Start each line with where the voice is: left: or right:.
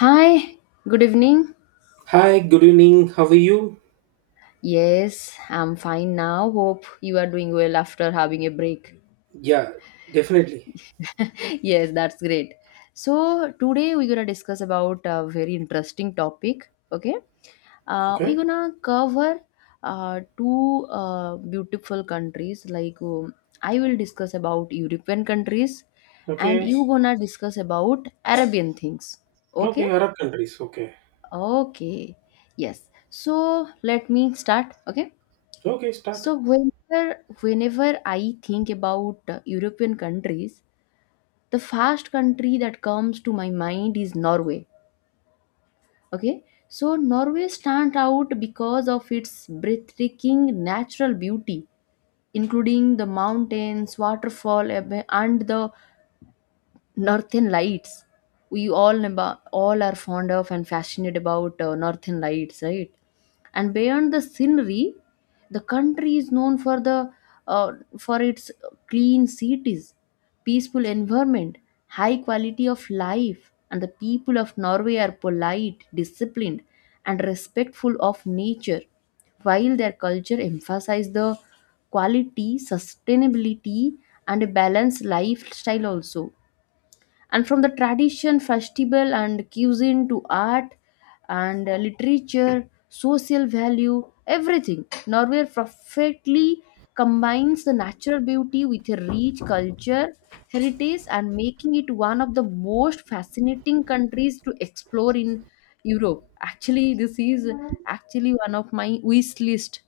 left: Hi, good evening.
right: Hi, good evening. How are you?
left: Yes, I'm fine now. Hope you are doing well after having a break.
right: Yeah, definitely.
left: Yes, that's great. So, today we're going to discuss about a very interesting topic. Okay, we're
right: Okay.
left: going to cover two beautiful countries. Like, I will discuss about European countries, and
right: Okay.
left: you going to discuss about Arabian things. Okay,
right: Okay, Arab countries. Okay.
left: okay, yes. So, let me start. Okay.
right: Okay, start.
left: So whenever I think about European countries, the first country that comes to my mind is Norway. Okay, so Norway stands out because of its breathtaking natural beauty, including the mountains, waterfall, and the northern lights we all about, all are fond of and fascinated about northern lights, right? And beyond the scenery, the country is known for the uh, for its clean cities, peaceful environment, high quality of life, and the people of Norway are polite, disciplined, and respectful of nature, while their culture emphasizes the quality, sustainability, and a balanced lifestyle also. And from the tradition, festival, and cuisine to art and literature, social value, everything Norway perfectly combines the natural beauty with a rich culture heritage, and making it one of the most fascinating countries to explore in Europe. Actually, this is actually one of my wish list,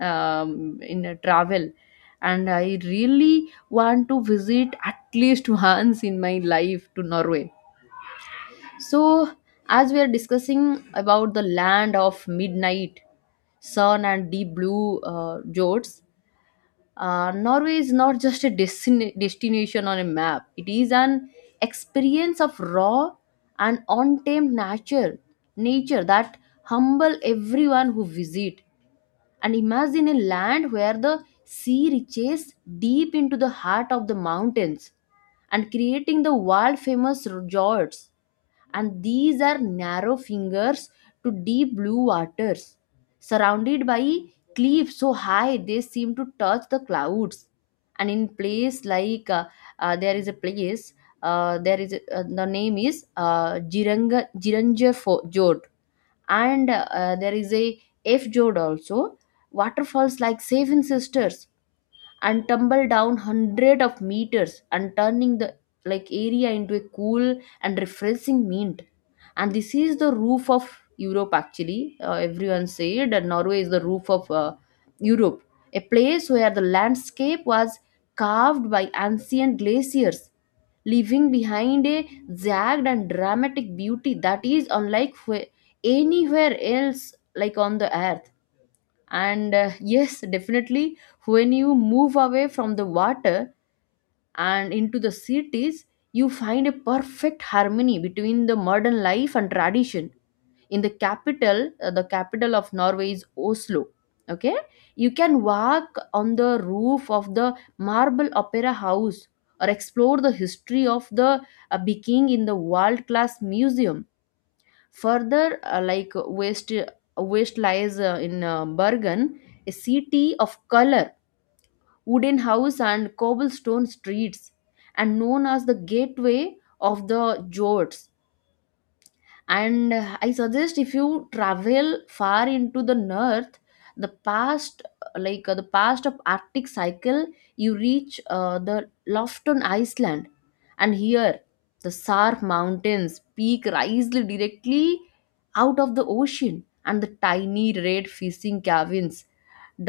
left: in a travel, and I really want to visit at least once in my life to Norway. So as we are discussing about the land of midnight sun and deep blue jorts, Norway is not just a destination on a map. It is an experience of raw and untamed nature, nature that humble everyone who visit. And imagine a land where the sea reaches deep into the heart of the mountains and creating the world famous resorts, and these are narrow fingers to deep blue waters surrounded by cliffs so high they seem to touch the clouds. And in place like there is a place, there is the name is Jiranga, Jiranger Fo- Jot, and there is a f jod also. Waterfalls like seven sisters and tumble down hundred of meters and turning the like area into a cool and refreshing mint. And this is the roof of Europe. Actually, everyone said that Norway is the roof of Europe, a place where the landscape was carved by ancient glaciers, leaving behind a jagged and dramatic beauty that is unlike anywhere else like on the earth. And yes, definitely, when you move away from the water and into the cities, you find a perfect harmony between the modern life and tradition. In the capital, the capital of Norway is Oslo. Okay, you can walk on the roof of the marble opera house or explore the history of the Biking in the world class museum. Further, like west lies in Bergen, a city of color, wooden house and cobblestone streets, and known as the gateway of the Jorts. And I suggest if you travel far into the north, the past, like the past of Arctic cycle, you reach the Lofton Iceland. And here the sarp mountains peak rise directly out of the ocean, and the tiny red fishing cabins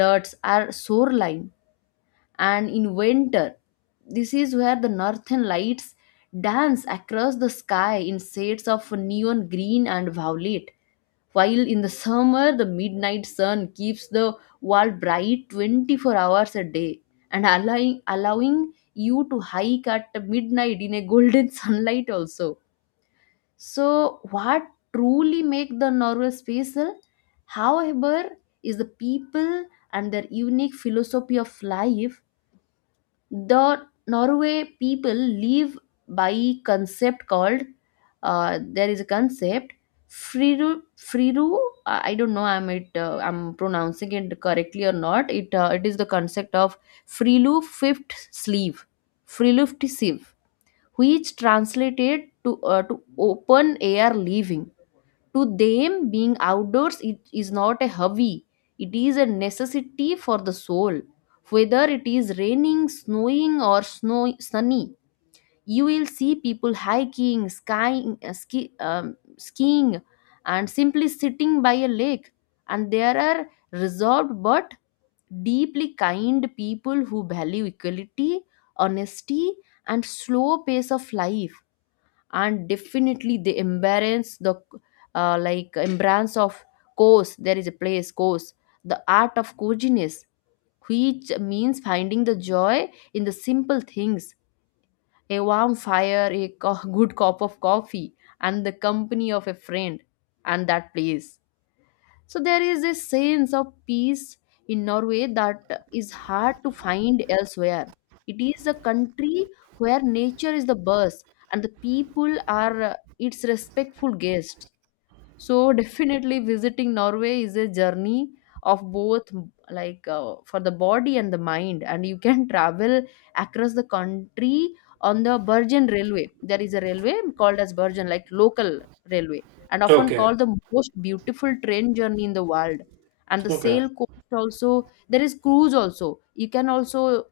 left: dots are shoreline. And in winter, this is where the northern lights dance across the sky in shades of neon green and violet, while in the summer the midnight sun keeps the world bright 24 hours a day and allowing you to hike at midnight in a golden sunlight also. So what truly make the Norway special, however, is the people and their unique philosophy of life. The Norway people live by concept called, there is a concept, friru. I don't know I'm pronouncing it correctly or not. It it is the concept of frilu fifth sleeve friluft sieve, which translated to open air living. To them, being outdoors, it is not a hobby, it is a necessity for the soul. Whether it is raining, snowing, or snow, sunny, you will see people hiking, skying, skiing, and simply sitting by a lake. And there are reserved but deeply kind people who value equality, honesty, and slow pace of life. And definitely the embrace the like embrace of course, there is a place course, the art of coziness, which means finding the joy in the simple things, a warm fire, a good cup of coffee and the company of a friend. And that place, so there is a sense of peace in Norway that is hard to find elsewhere. It is a country where nature is the boss and the people are its respectful guests. So definitely visiting Norway is a journey of both, like for the body and the mind. And you can travel across the country on the Bergen railway. There is a railway called as Bergen, like local railway, and often
right: Okay.
left: called the most beautiful train journey in the world. And the
right: Okay.
left: sail coast also, there is cruise also, you can also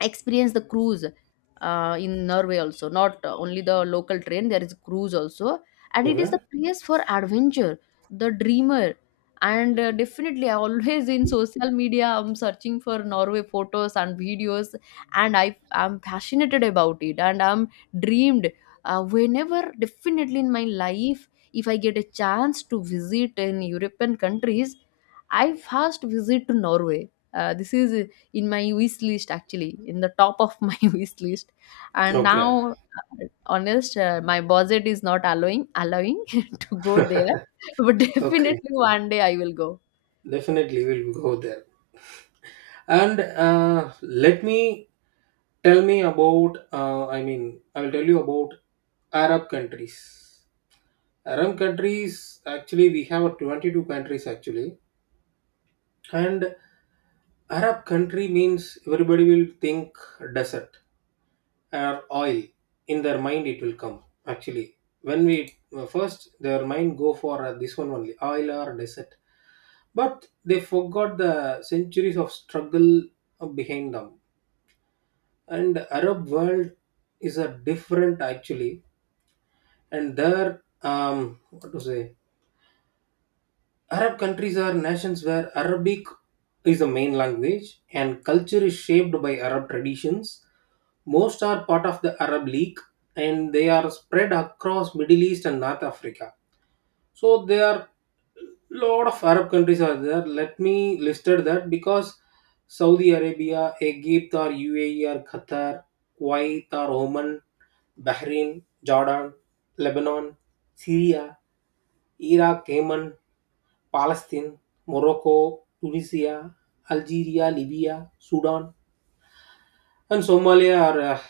left: experience the cruise in Norway also. Not only the local train, there is cruise also, and it is the
right: Okay.
left: place for adventure, the dreamer. And definitely, I always in social media, I'm searching for Norway photos and videos, and I'm passionate about it, and I'm dreamed. Whenever, definitely in my life, if I get a chance to visit in European countries, I first visit to Norway. This is in my wish list, actually in the top of my wish list. And
right: Okay.
left: now honest, my budget is not allowing to go there. But
right: Okay.
left: definitely one day I will go.
right: Definitely we'll go there. And let me tell me about I mean, I'll tell you about Arab countries. Arab countries actually we have a 22 countries actually. And Arab country means everybody will think desert. Or I, in their mind it will come actually when we first their mind go for this one only oil or desert, but they forgot the centuries of struggle behind them. And Arab world is a different actually. And their, what to say, Arab countries are nations where Arabic is the main language and culture is shaped by Arab traditions. Most are part of the Arab League and they are spread across Middle East and North Africa. So there are lot of Arab countries are there. Let me listed that because Saudi Arabia, Egypt or UAE or Qatar, Kuwait or Oman, Bahrain, Jordan, Lebanon, Syria, Iraq, Yemen, Palestine, Morocco, Tunisia, Algeria, Libya, Sudan, and Somalia are a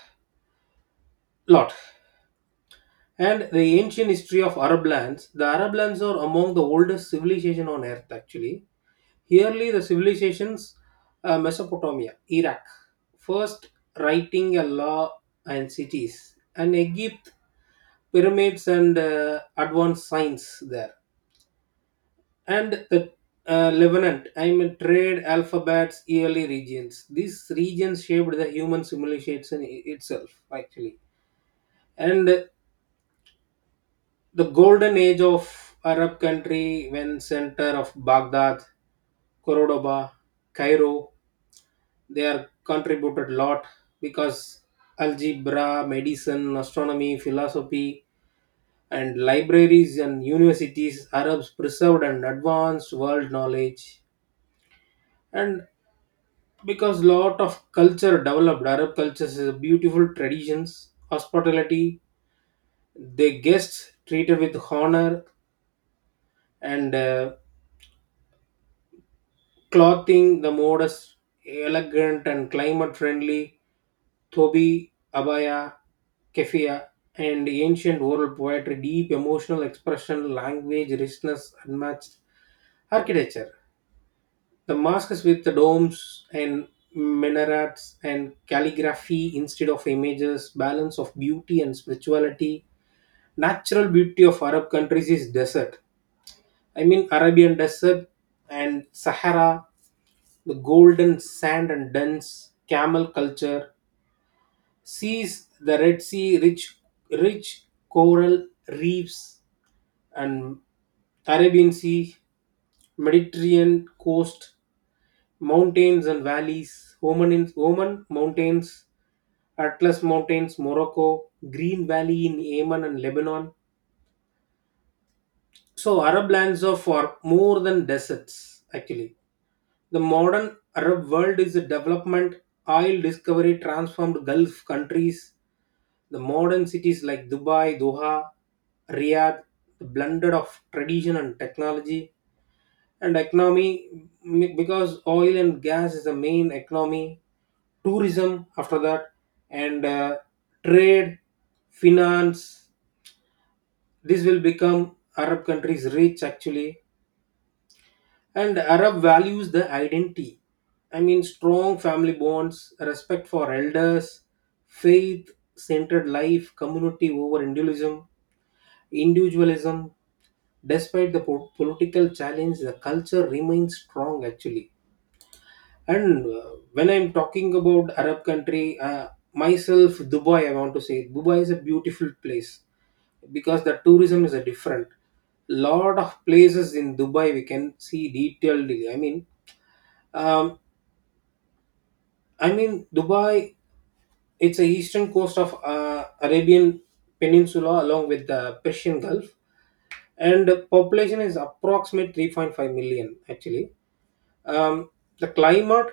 right: lot. And the ancient history of Arab lands, the Arab lands are among the oldest civilization on earth actually. Yearly, the civilizations, Mesopotamia, Iraq, first writing a law and cities, and Egypt, pyramids and advanced science there, and the Lebanon, I mean trade, alphabets, yearly regions. These regions shaped the human civilization itself, actually. And the golden age of Arab country when center of Baghdad, Cordoba, Cairo, they are contributed a lot because algebra, medicine, astronomy, philosophy, and libraries and universities, Arabs preserved and advanced world knowledge. And because lot of culture developed, Arab cultures is a beautiful traditions hospitality, they guests treated with honor. And clothing the modest, elegant and climate friendly thobi, abaya, keffiyeh, and ancient oral poetry, deep emotional expression, language richness, unmatched architecture. The mosques with the domes and minarets and calligraphy instead of images, balance of beauty and spirituality. Natural beauty of Arab countries is desert. I mean Arabian desert and Sahara. The golden sand and dense camel culture sees the Red Sea, rich coral reefs, and Caribbean Sea, Mediterranean coast, mountains and valleys, Oman, Oman mountains, Atlas mountains, Morocco, Green Valley in Yemen and Lebanon. So Arab lands are for more than deserts actually. The modern Arab world is a development, oil discovery transformed Gulf countries. The modern cities like Dubai, Doha, Riyadh, the blended of tradition and technology and economy, because oil and gas is the main economy, tourism after that, and trade, finance. This will become Arab countries rich actually. And Arab values the identity. I mean, strong family bonds, respect for elders, faith centered life, community over individualism. Despite the political challenge, the culture remains strong actually. And when I'm talking about Arab country, myself, Dubai, I want to say Dubai is a beautiful place because the tourism is a different, lot of places in Dubai we can see detailed, I mean, um, I mean, Dubai, it's the eastern coast of Arabian Peninsula along with the Persian Gulf, and the population is approximate 3.5 million actually. Um, the climate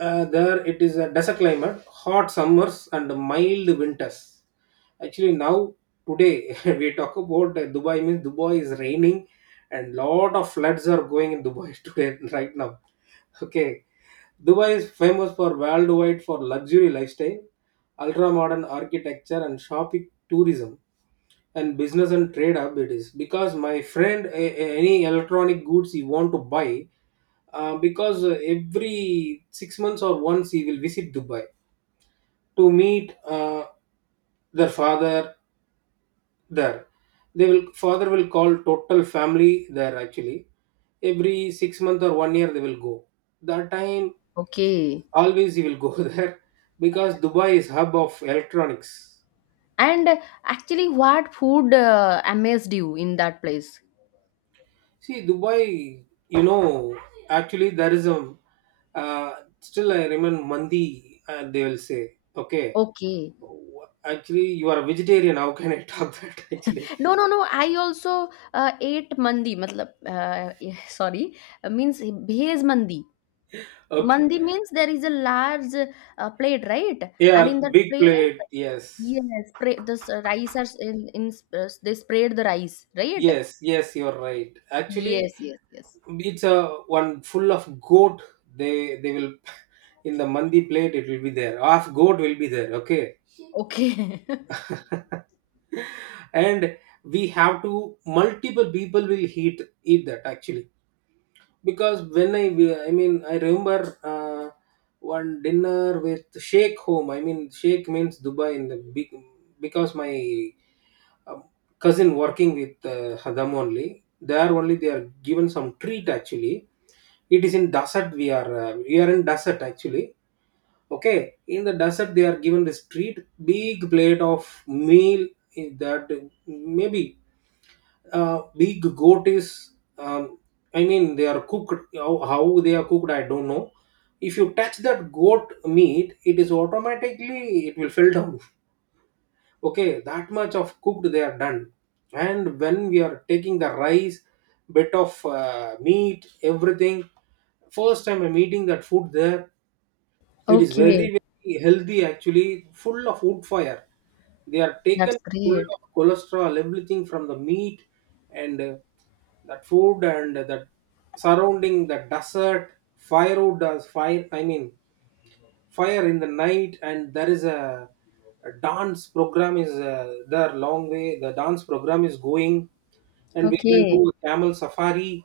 right: there it is a desert climate, hot summers and mild winters. Actually, now today we talk about Dubai means Dubai is raining, and lot of floods are going in Dubai today right now. Okay, Dubai is famous for worldwide for luxury lifestyle, ultra-modern architecture and shopping tourism and business and trade hub, it is because my friend, any electronic goods he want to buy, because every 6 months or once he will visit Dubai to meet their father there, they will, father will call total family there actually. Every 6 months or 1 year they will go. That time
left: Okay.
right: always you will go there because Dubai is hub of electronics.
left: And actually, what food amazed you in that place?
right: See Dubai, you know, actually there is a uh, still I remember mandi. Uh, they will say okay.
left: Okay,
right: Actually you are a vegetarian, how can I talk that actually.
left: no, no, no, I also ate mandi matlab sorry, means bhez mandi.
right: Okay.
left: Mandi means there is a large plate, right? And
right: Yeah,
left: in that
right: big
left: plate,
right: plate. Yes.
left: yes, spray this rice are they sprayed the rice, right?
right: Yes, yes, you're right actually.
left: Yes, yes, yes.
right: It's a one full of goat, they will in the mandi plate it will be there, half goat will be there, okay.
left: Okay.
right: And we have to multiple people will eat that actually, because when I mean, I remember uh, one dinner with sheikh home, I mean sheikh means Dubai in the big, because my um, cousin working with Hadam only. There only they are given some treat actually. It is in desert, we are in desert actually. Okay, in the desert they are given this treat, big plate of meal, in that, maybe big goat is, um, I mean they are cooked, how they are cooked I don't know. If you touch that goat meat it is automatically, it will fall down. Okay, that much of cooked they are done, and when we are taking the rice, bit of meat, everything. First time I'm eating that food there, it is
left: Okay,
right: very, very healthy actually, full of wood fire. They are
left: that's
right: taken full
left: great.
right: of cholesterol, everything from the meat, and that food and that surrounding the desert, firewood does fire, I mean, fire in the night, and there is a dance program is there long way. The dance program is going, and we can
left: Okay,
right: do a camel safari,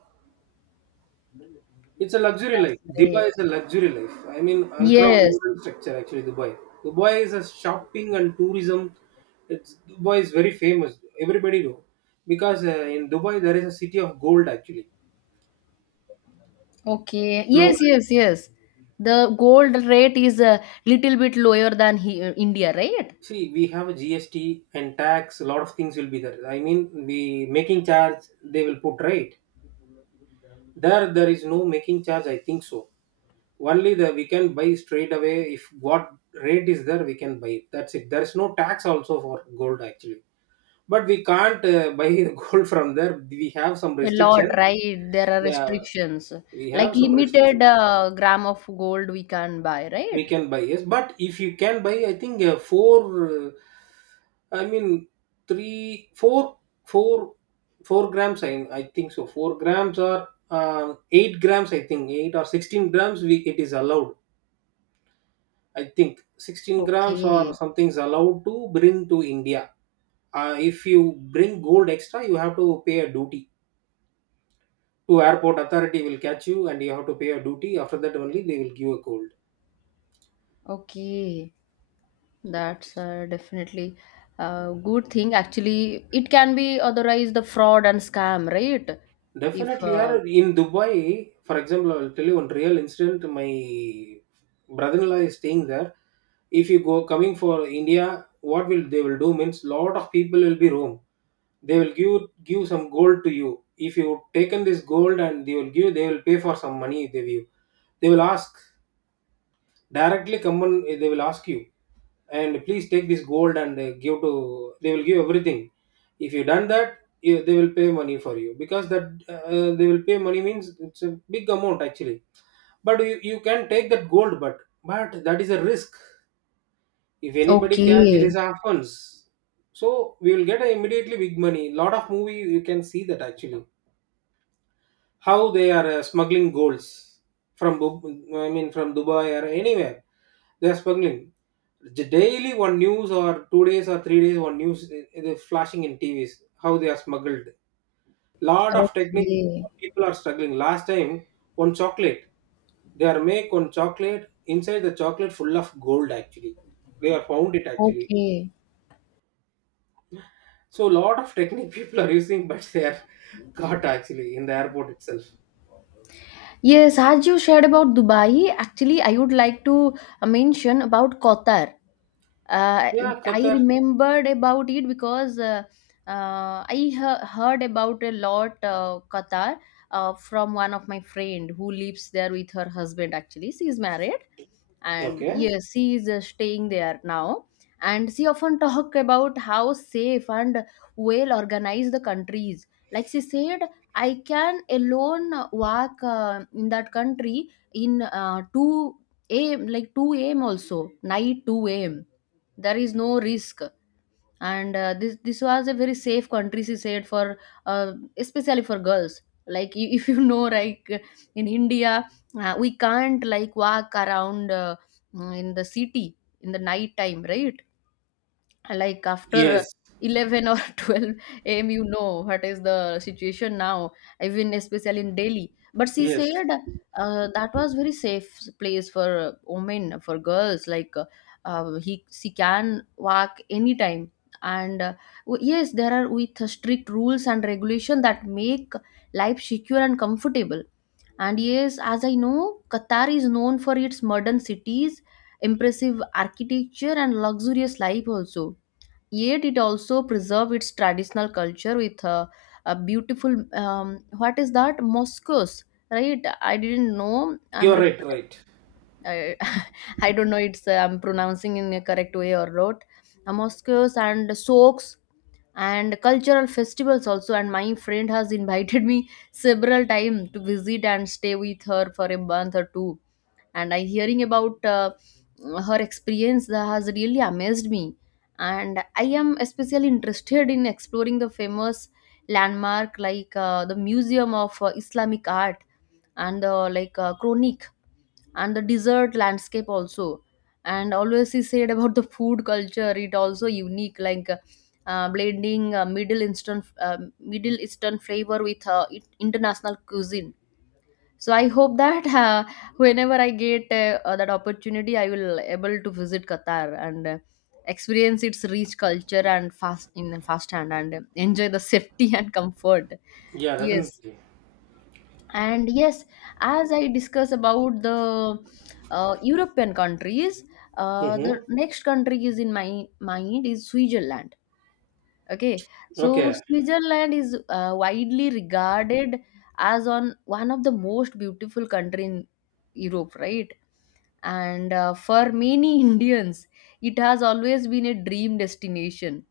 right: it's a luxury
left: that's
right: life.
left: great.
right: Dubai is a luxury life. I mean, ultra
left: Yes.
right: modern structure actually, Dubai. Dubai is a shopping and tourism. It's Dubai is very famous. Everybody know because in Dubai there is a city of gold actually.
left: Okay.
right: Now,
left: Yes, yes, yes. The gold rate is a little bit lower than he, India, right?
right: see, we have a GST and tax. A lot of things will be there. I mean, the making charge they will put right there. There is no making charge, I think so. Only the we can buy straight away, if what rate is there we can buy it. That's it. There is no tax also for gold actually. But we can't buy gold from there. We have some
left: A lot,
right: restriction.
left: right? There are
right: Yeah,
left: restrictions.
right: we
left: Like
right: have some restriction.
left: limited gram of gold we can buy,
right: We
left: right?
right: can buy, yes, but if you can buy, I think four. Uh, I mean, three, four, 4 grams. I think so. 4 grams or 8 grams. I think 8 or 16 grams. We It is allowed. I think 16 grams or
left: Okay.
right: something is allowed to bring to India. If you bring gold extra, you have to pay a duty, to airport authority will catch you and you have to pay a duty, after that only they will give a gold.
left: Okay. That's definitely a good thing. Actually, it can be otherwise the fraud and scam, right? If
right: Definitely, yaar. In Dubai, for example, I'll tell you one real incident. My brother-in-law is staying there. If you go coming for India, what will they will do means, lot of people will be roam, they will give some gold to you. If you taken this gold and they will give, they will pay for some money, they give, they will ask directly, come on, they will ask you, and please take this gold and give to, they will give everything. If you done that, you, they will pay money for you because that they will pay money means it's a big amount actually, but you can take that gold, but that is a risk. If anybody catch, it
left: okay,
right: is a offense, so we will get a immediately big money, lot of movie you can see that actually how they are smuggling golds from, I mean from Dubai or anywhere they are smuggling. J- daily one news or 2 days or 3 days, one news, it is flashing in TVs how they are smuggled, lot of techniques
left: okay,
right: people are struggling last time, one chocolate, they are make one chocolate, inside the chocolate full of gold actually, they are found it actually.
left: okay.
right: So lot of technique people are using but they are caught actually in the airport itself.
left: Yes, as you shared about Dubai, actually, I would like to mention about Qatar. uh,
right: Yeah,
left: I
right: Qatar.
left: remembered about it because I heard about a lot Qatar from one of my friend who lives there with her husband. Actually, she is married, and
right: Okay.
left: yes, she is staying there now. And she often talk about how safe and well organized the countries. Like she said, I can alone walk in that country in 2 a.m. like 2 a.m. also night 2 a.m. there is no risk. And this was a very safe country, she said, for uh, especially for girls, like if you know, like in India, we can't like walk around in the city in the night time, right? Like after
right: Yes.
left: 11 or 12 a.m., you know what is the situation now, even especially in Delhi. But she
right: Yes,
left: said that was very safe place for women, for girls, like he she can walk anytime. And yes, there are with strict rules and regulation that make life secure and comfortable. And yes, as I know, Qatar is known for its modern cities, impressive architecture, and luxurious life also, yet it also preserve its traditional culture with a beautiful what is that mosques, right? I didn't know I'm
right: you're right, right.
left: I, I don't know it's I'm pronouncing in a correct way or not. A mosques and soaks and cultural festivals also. And my friend has invited me several times to visit and stay with her for a month or two. And I hearing about her experience that has really amazed me. And I am especially interested in exploring the famous landmark like the museum of Islamic art, and the like chronic, and the desert landscape also. And always he said about the food culture it also unique, like blending middle eastern flavor with international cuisine. So I hope that whenever I get that opportunity, I will able to visit Qatar and experience its rich culture and fast in fast hand and enjoy the safety and comfort.
right: Yeah,
left: Yes,
right: definitely.
left: and yes, as I discuss about the European countries, the
right: Mm-hmm.
left: next country is in my mind is Switzerland. Okay, so
right: Okay,
left: Switzerland is widely regarded as on one of the most beautiful country in Europe, right? And for many Indians, it has always been a dream destination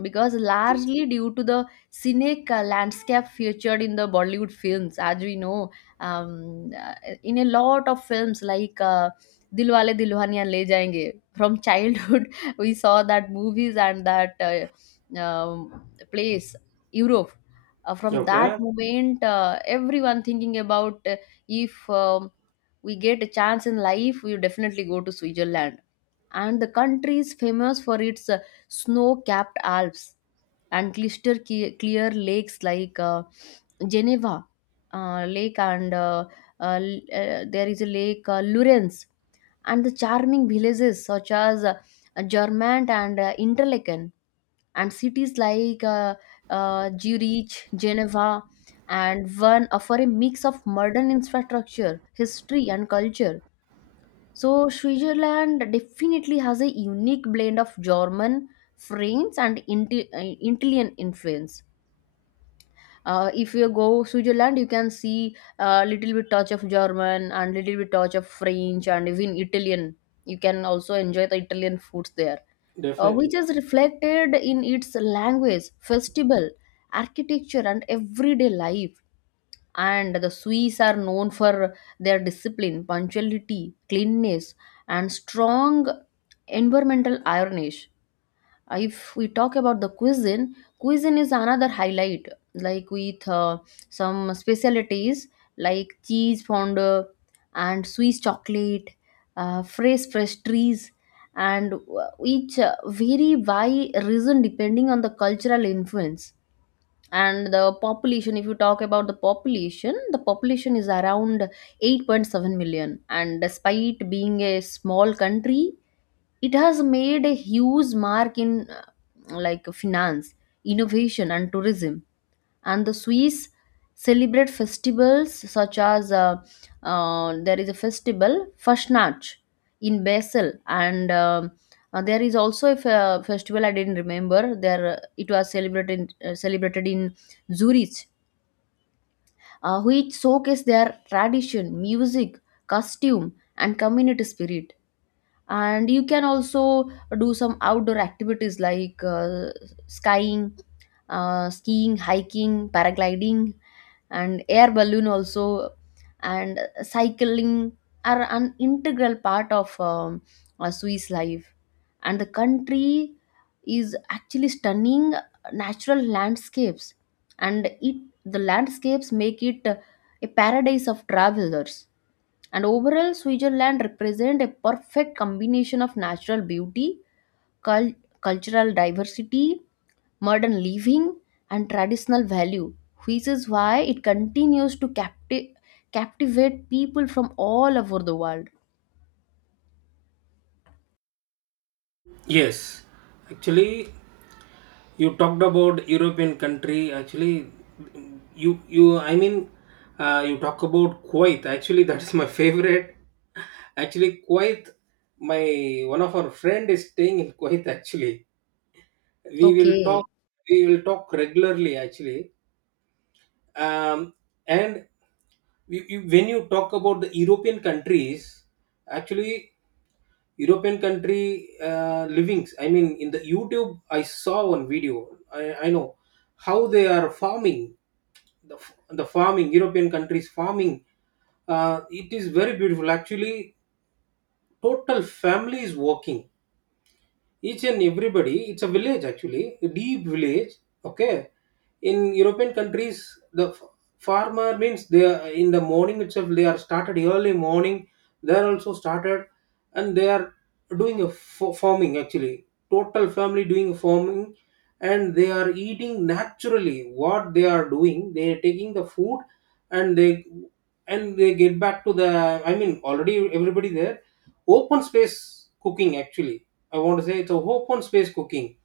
left: because largely due to the scenic landscape featured in the Bollywood films, as we know, um, uh, in a lot of films like Dilwale Dilhaniya Le Jayenge. From childhood, we saw that movies and that place, Europe. From that
right: okay,
left: moment, everyone thinking about if we get a chance in life, we will definitely go to Switzerland, and the country is famous for its snow-capped Alps, and clear lakes like Geneva Lake, and there is a lake Lurens, and the charming villages such as Germant and Interlaken, and cities like Zurich, Geneva, and one offer a mix of modern infrastructure, history and culture. So Switzerland definitely has a unique blend of German, French, and Italian influence. If you go Switzerland, you can see a little bit touch of German and little bit touch of French and even Italian. You can also enjoy the Italian foods there, which
right: definitely.
left: is reflected in its language, festival, architecture, and everyday life. And the Swiss are known for their discipline, punctuality, cleanness, and strong environmental awareness. If we talk about the cuisine, cuisine is another highlight, like with some specialties like cheese fondue and Swiss chocolate, fresh pastries, and which vary by region depending on the cultural influence. And the population, if you talk about the population, the population is around 8.7 million, and despite being a small country, it has made a huge mark in like finance, innovation and tourism. And the Swiss celebrate festivals such as there is a festival Fastnacht in Basel, and there is also a festival I didn't remember there, it was celebrated, celebrated in Zurich, which showcase their tradition music, costume and community spirit. And you can also do some outdoor activities like skying, skiing, hiking, paragliding, and air balloon also, and cycling are an integral part of Swiss life. And the country is actually stunning natural landscapes, and it the landscapes make it a paradise of travelers. And overall, Switzerland represents a perfect combination of natural beauty, cul- cultural diversity, modern living, and traditional value, which is why it continues to captivate people from all over the world.
right: Yes, actually, you talked about European country. Actually, you I mean, you talk about Kuwait. Actually, that is my favorite. Actually, Kuwait. My one of our friend is staying in Kuwait. Actually, we will talk.
left: Okay,
right: We will talk regularly. Actually, um, and when you talk about the European countries, actually European country livings, I mean, in the YouTube I saw one video, I know how they are farming, the farming European countries farming, it is very beautiful actually. Total family is working each and everybody, it's a village actually, a deep village. Okay. In European countries, the farmer means, they are in the morning itself they are started early morning, they are also started, and they are doing a farming actually, total family doing farming. And they are eating naturally what they are doing, they are taking the food, and they and they get back to the, I mean, already everybody there, open space cooking actually. I want to say it's a open space cooking.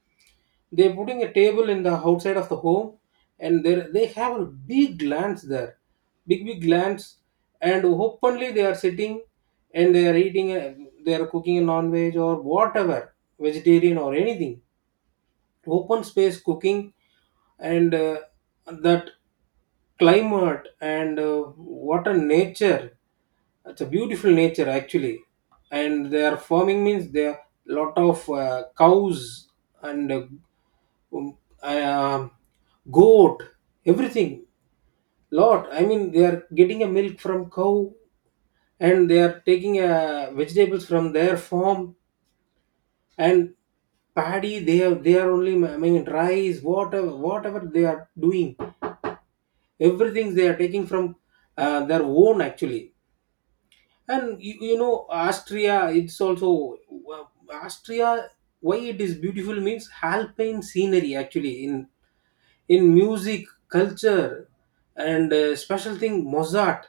right: They're putting a table in the outside of the home, and there they have a big lands there, big lands, and openly they are sitting, and they are eating, they are cooking a non-veg or whatever, vegetarian or anything. Open space cooking, and that climate and what a nature, it's a beautiful nature actually, and they are farming means there are lot of cows and um, uh, goat, everything. Lot. I mean, they are getting a milk from cow, and they are taking vegetables from their farm and paddy. They have they are only, I mean, rice, whatever they are doing, everything they are taking from their own actually. And you know Austria, it's also uh, Austria, why it is beautiful means alpine scenery actually, in music culture, and special thing Mozart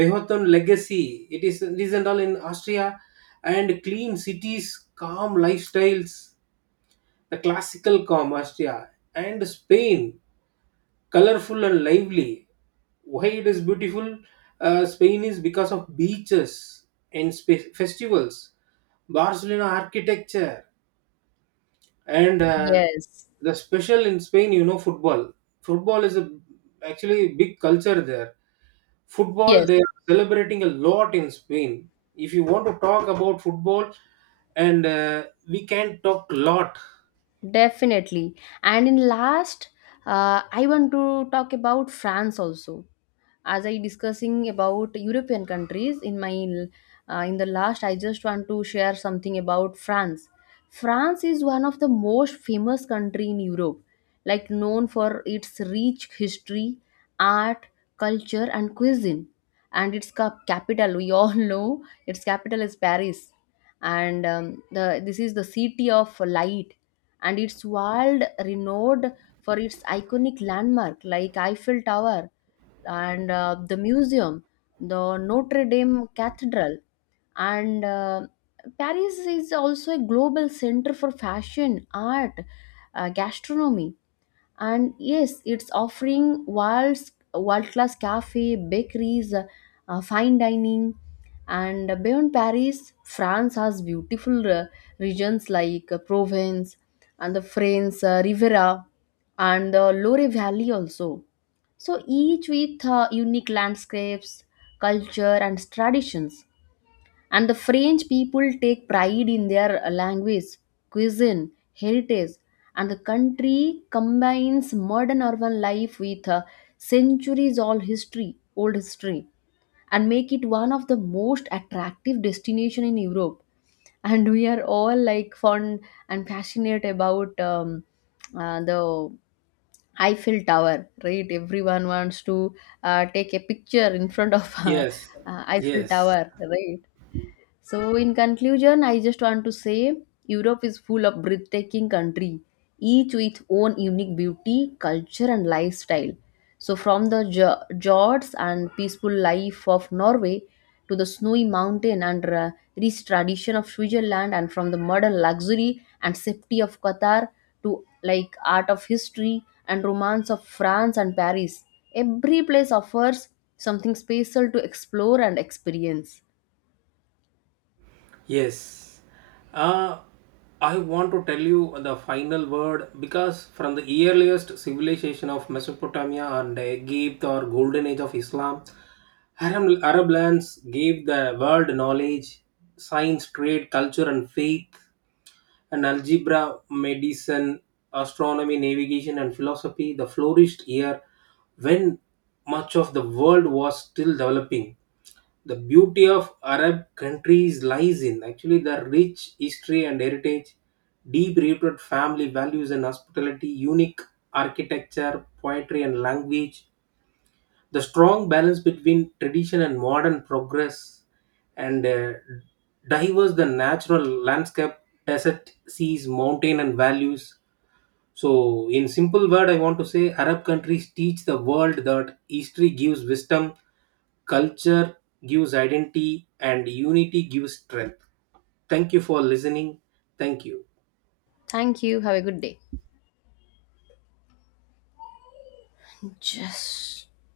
right: Beethoven legacy it is this and all in Austria, and clean cities calm lifestyles, the classical calm Austria, and Spain, colorful and lively. Why it is beautiful? Spain is because of beaches and festivals, Barcelona architecture, and
left: yes,
right: the special in Spain. You know, football. Football is a actually big culture there. Football
left: yes.
right: they are celebrating a lot in Spain. If you want to talk about football, and we can talk lot.
left: Definitely. And in last, I want to talk about France also. As I discussing about European countries in my in the last, I just want to share something about France. France is one of the most famous country in Europe, like known for its rich history, art, culture, and cuisine. And its capital, we all know, its capital is Paris, and the this is the city of light, and it's world renowned for its iconic landmark like Eiffel Tower and the museum, the Notre Dame Cathedral, and Paris is also a global center for fashion, art, gastronomy, and yes it's offering world class cafe bakeries, fine dining. And beyond Paris, France has beautiful regions like Provence and the French Riviera and the Loire Valley also, so each with unique landscapes, culture and traditions. And the French people take pride in their language, cuisine, heritage, and the country combines modern urban life with centuries old old history, and make it one of the most attractive destination in Europe. And we are all like fond and passionate about the Eiffel Tower, right? Everyone wants to take a picture in front of
right: Yes,
left: Eiffel
right: yes.
left: Tower, right? So, in conclusion, I just want to say Europe is full of breathtaking country, each with own unique beauty, culture, and lifestyle. So, from the fjords and peaceful life of Norway to the snowy mountain and rich tradition of Switzerland, and from the modern luxury and safety of Qatar to like art of history and romance of France and Paris, every place offers something special to explore and experience.
right: Yes. Uh, I want to tell you the final word because from the earliest civilization of Mesopotamia and Egypt or golden age of Islam, Arab lands gave the world knowledge, science, trade, culture, and faith, and algebra, medicine, astronomy, navigation, and philosophy. The flourished year when much of the world was still developing, the beauty of Arab countries lies in actually the rich history and heritage, deep rooted family values and hospitality, unique architecture, poetry, and language, the strong balance between tradition and modern progress, and diverse the natural landscape, desert, seas, mountain, and values. So, in simple word, I want to say Arab countries teach the world that history gives wisdom. Culture gives identity, and unity gives strength. Thank you for listening. Thank you.
left: Thank you. Have a good day. Just.